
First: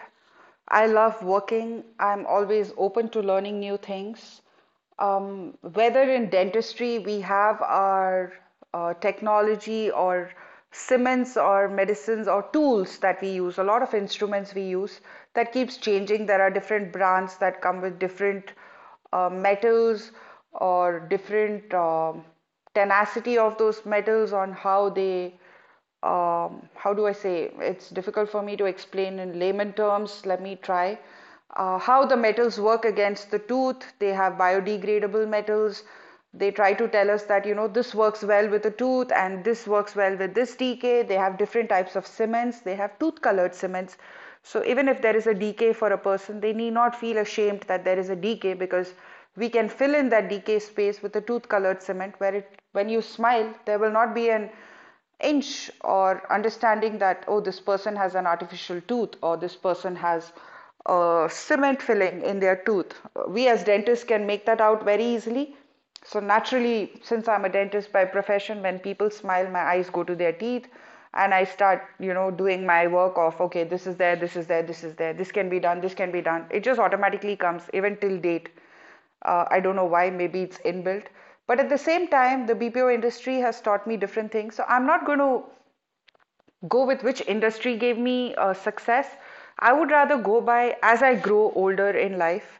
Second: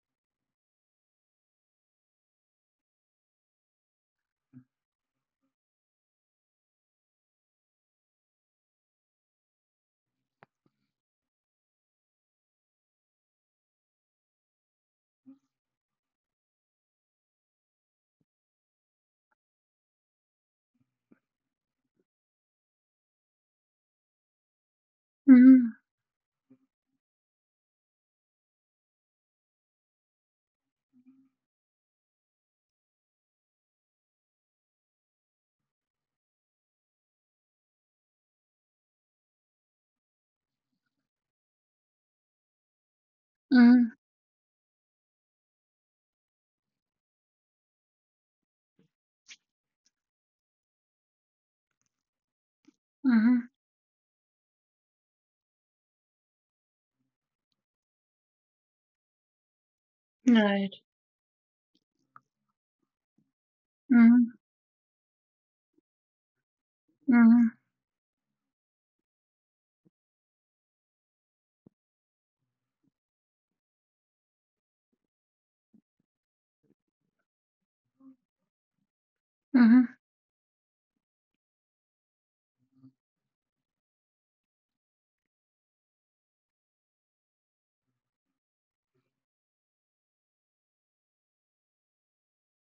[SPEAKER 1] I love working. I'm always open to learning new things. Whether in dentistry, we have our technology or cements, or medicines or tools that we use, a lot of instruments we use that keeps changing. There are different brands that come with different metals or different tenacity of those metals on how they
[SPEAKER 2] Mm-hmm,
[SPEAKER 1] how do I say it's difficult for me to explain in layman terms, let me try. How the metals work against the tooth, they have biodegradable metals. They try to tell us that, you know, this works well with the tooth and this works well with this TK. They have different types of cements, they have tooth colored
[SPEAKER 2] mm-hmm,
[SPEAKER 1] cements, so even if there is a decay for a person, they need not feel ashamed that there is a decay because we can fill in that decay space with a tooth colored cement where it when you
[SPEAKER 2] mm-hmm.
[SPEAKER 1] smile there will not be an inch or understanding that oh this person has an artificial tooth or this person has
[SPEAKER 2] Right.
[SPEAKER 1] a cement filling in their tooth. We as dentists can
[SPEAKER 2] Mm-hmm,
[SPEAKER 1] make that out very easily. So naturally, since I'm a
[SPEAKER 2] mm-hmm,
[SPEAKER 1] dentist by profession, when people smile, my eyes go to their teeth and I start, you know, doing my work of, okay, this is there, this is there, this is there, this can be done, this can be done. It just automatically comes, even till date. I don't
[SPEAKER 2] mm-hmm,
[SPEAKER 1] know why, maybe it's inbuilt. But at the same time, the BPO industry has taught me different things. So I'm not going to go with which industry gave me success. I would rather go by as I grow older in life.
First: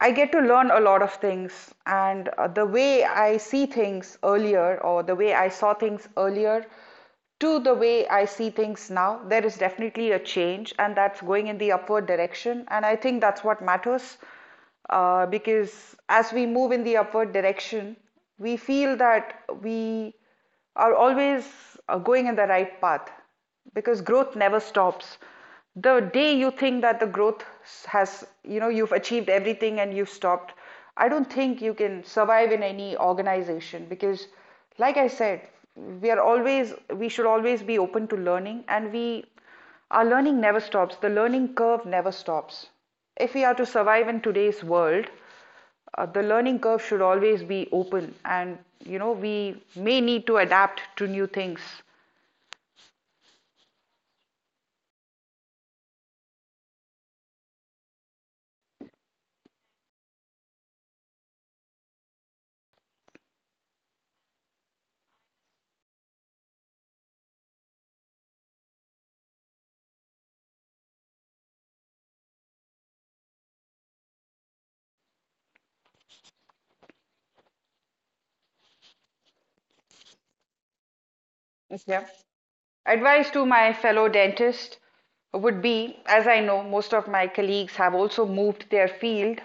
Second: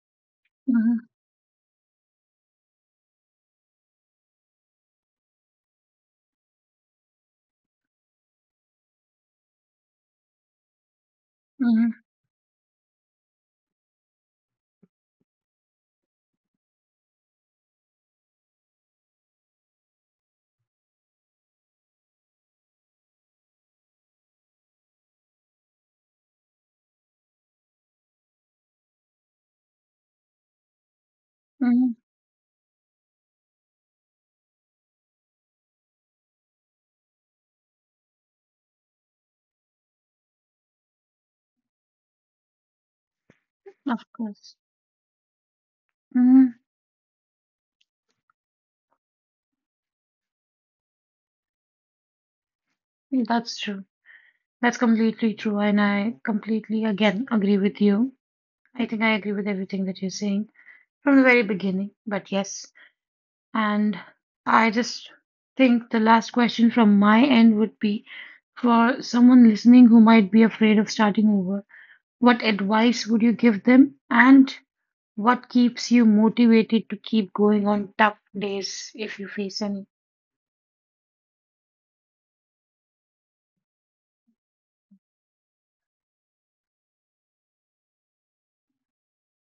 [SPEAKER 1] I get to learn a lot of things, and the way I see things earlier, or the way I saw things earlier, to the way I see things now, there is definitely a change, and that's going in the
[SPEAKER 2] mm-hmm,
[SPEAKER 1] upward direction. And I think that's what matters because as we move in the upward direction, we feel that we are always going in the right path because growth never stops. The day you think that the growth has, you know, you've achieved everything and you've stopped, I don't think you
[SPEAKER 2] mm-hmm.
[SPEAKER 1] can survive in any organization because, like I said, we are always, we should always be open to learning and we, our learning never stops. The learning curve never stops. If we are to
[SPEAKER 2] Of
[SPEAKER 1] survive in
[SPEAKER 2] course.
[SPEAKER 1] today's world, the
[SPEAKER 2] Mm-hmm.
[SPEAKER 1] learning curve should always be open and you know we may need to adapt to new things.
[SPEAKER 2] That's true. That's completely true, and I completely again agree with you. I think I agree with everything that you're saying from the very beginning, but yes. And I just think the last question from my end would be, for someone listening who might be afraid of starting over, what advice would you give them, and what keeps you motivated to keep going on tough days if you face any?
[SPEAKER 1] Yeah. Advice to my fellow dentist would be, as I know most of my colleagues have also moved their field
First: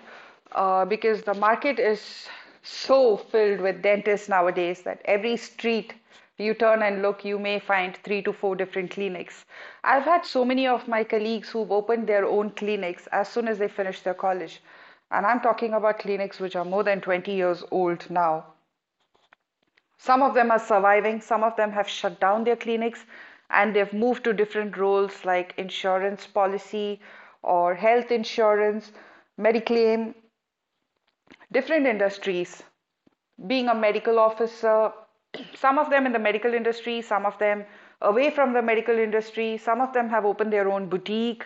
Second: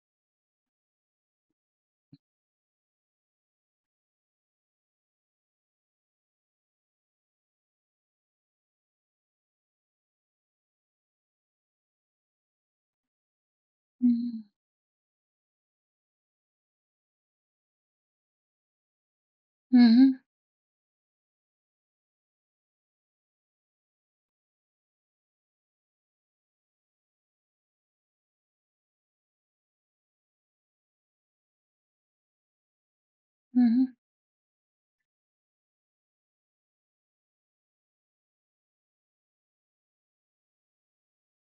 [SPEAKER 1] because the market is so filled with dentists nowadays that every street you turn and look, you may find 3 to 4 different clinics. I've had so many of my colleagues who've opened their own clinics as soon as they finish their
[SPEAKER 2] Mhm,
[SPEAKER 1] college. And I'm talking about clinics which are more than 20 years old now. Some
[SPEAKER 2] mhm,
[SPEAKER 1] of them are surviving, some of them have shut down their clinics and they've moved to different roles like insurance policy or health insurance, Mediclaim, different industries, being a
[SPEAKER 2] mhm,
[SPEAKER 1] medical officer, some of them in the medical industry, some of them away from the medical industry, some of them have opened their own boutique,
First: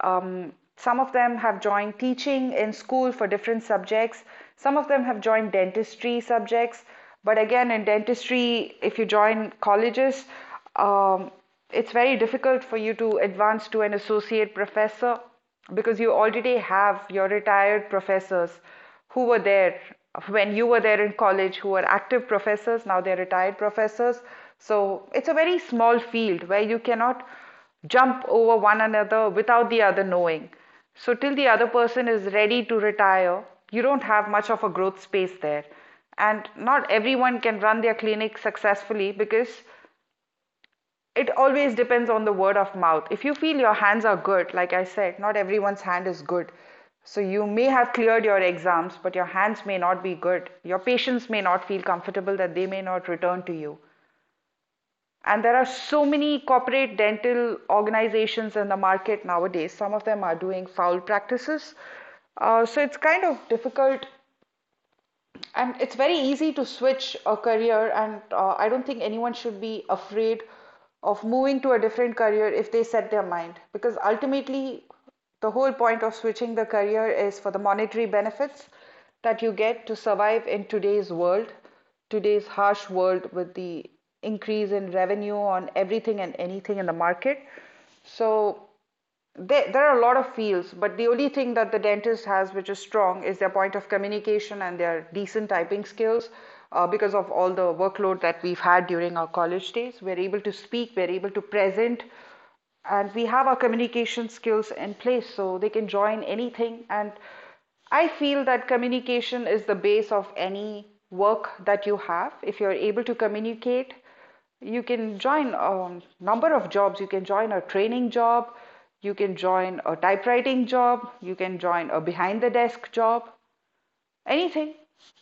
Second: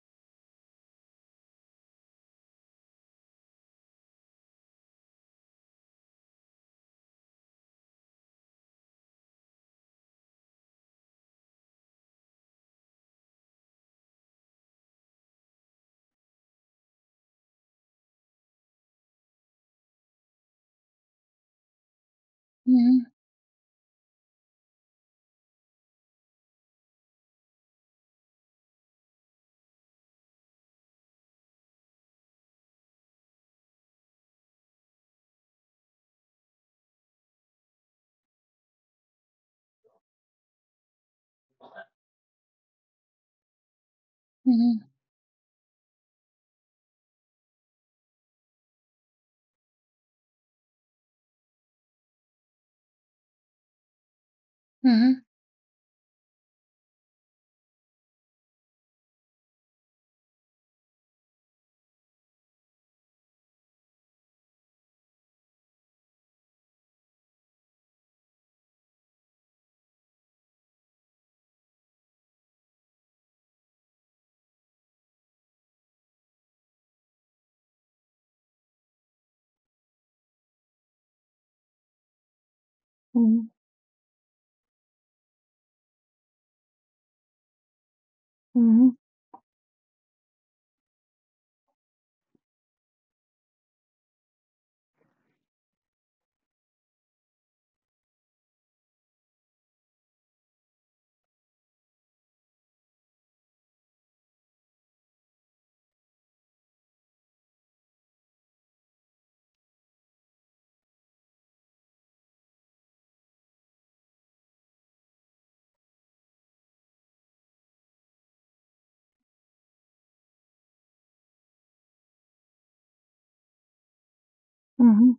[SPEAKER 1] some of them have joined teaching in school for different subjects, some of them have joined dentistry subjects. But again, in dentistry, if you join colleges, um, it's very difficult for you to advance to an associate professor because you already have your retired professors who were there when you were there in college who are active professors, now
[SPEAKER 2] mhm,
[SPEAKER 1] they're retired professors, so it's a very small field where you cannot jump over one another without the other knowing, so till the other person is ready to retire you don't have much of a growth space there, and not everyone can run their clinic successfully because it always depends on the word of mouth. If you feel your hands are good, like I
[SPEAKER 2] mhm,
[SPEAKER 1] said, not everyone's hand is good. So you may have cleared your exams, but your hands may not be good. Your patients may not feel comfortable, that they may not return to you.
[SPEAKER 2] mhm,
[SPEAKER 1] And there are so many corporate dental organizations in the market nowadays. Some of them are doing foul practices. So it's kind of difficult, and it's very easy to switch a career, and I don't think anyone should be afraid of moving to a different career if they set their mind. Because ultimately, the whole point of switching the career is for the monetary benefits that you get to survive in today's world, today's harsh world with
[SPEAKER 2] mhm,
[SPEAKER 1] the increase in revenue on everything and anything in the market. So
[SPEAKER 2] mhm,
[SPEAKER 1] there are a lot of fields, but the only thing that the dentist has which is strong is their point of communication and their decent typing skills. Because of all the workload that we've had during our college days, we're able to speak, we're able to present, and we have our communication skills in place so they can join anything. And I feel that communication is the base of any work that you have. If you're able to communicate, you can join a number of jobs. You can join a training job, you can join a typewriting job, you can join a behind the desk job, anything.
[SPEAKER 2] mhm.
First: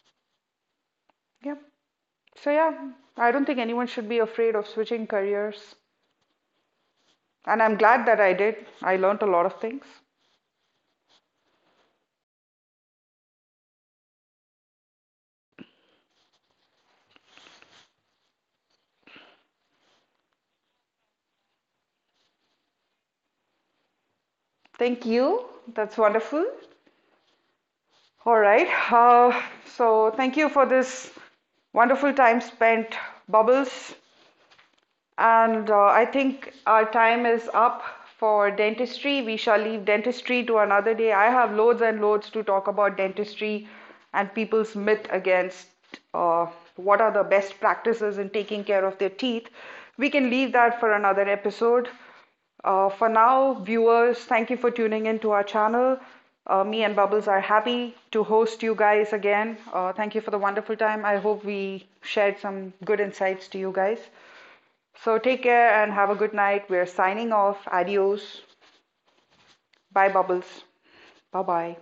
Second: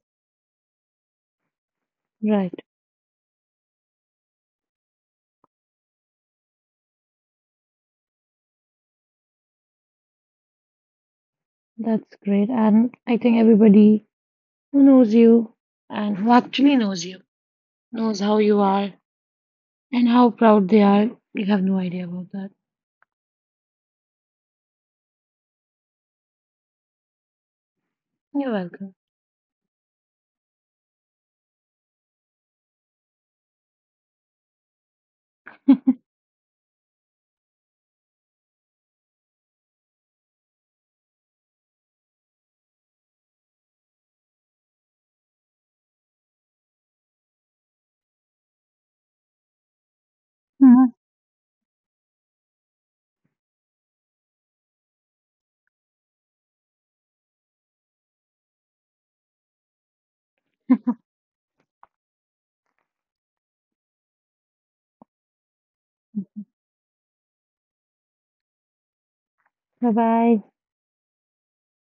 [SPEAKER 1] Yeah. So,
[SPEAKER 2] Right,
[SPEAKER 1] yeah, I don't think anyone should be afraid of switching careers. And I'm glad that I did. I learned a lot of things.
[SPEAKER 2] that's great. And I think everybody who knows you and who actually knows you knows how you are and how proud they are. You have no idea about that.
[SPEAKER 1] Thank you. That's wonderful. All
[SPEAKER 2] You're
[SPEAKER 1] right.
[SPEAKER 2] welcome.
[SPEAKER 1] So, thank you for this wonderful time spent, Bubbles. And I think our time is up for dentistry. We shall leave dentistry to another day. I have loads and loads to talk about dentistry and people's myth against uh, what are the best practices in taking care of their teeth. We can leave that for another episode. For now, viewers, thank you for tuning in to our channel. Me and Bubbles are happy to host you guys again. Thank you for the wonderful time. I hope we shared some good insights to you guys. So take care and have a good night. We're signing off. Adios.
[SPEAKER 2] Bye
[SPEAKER 1] Bye,
[SPEAKER 2] bye.
[SPEAKER 1] Bubbles. Bye bye.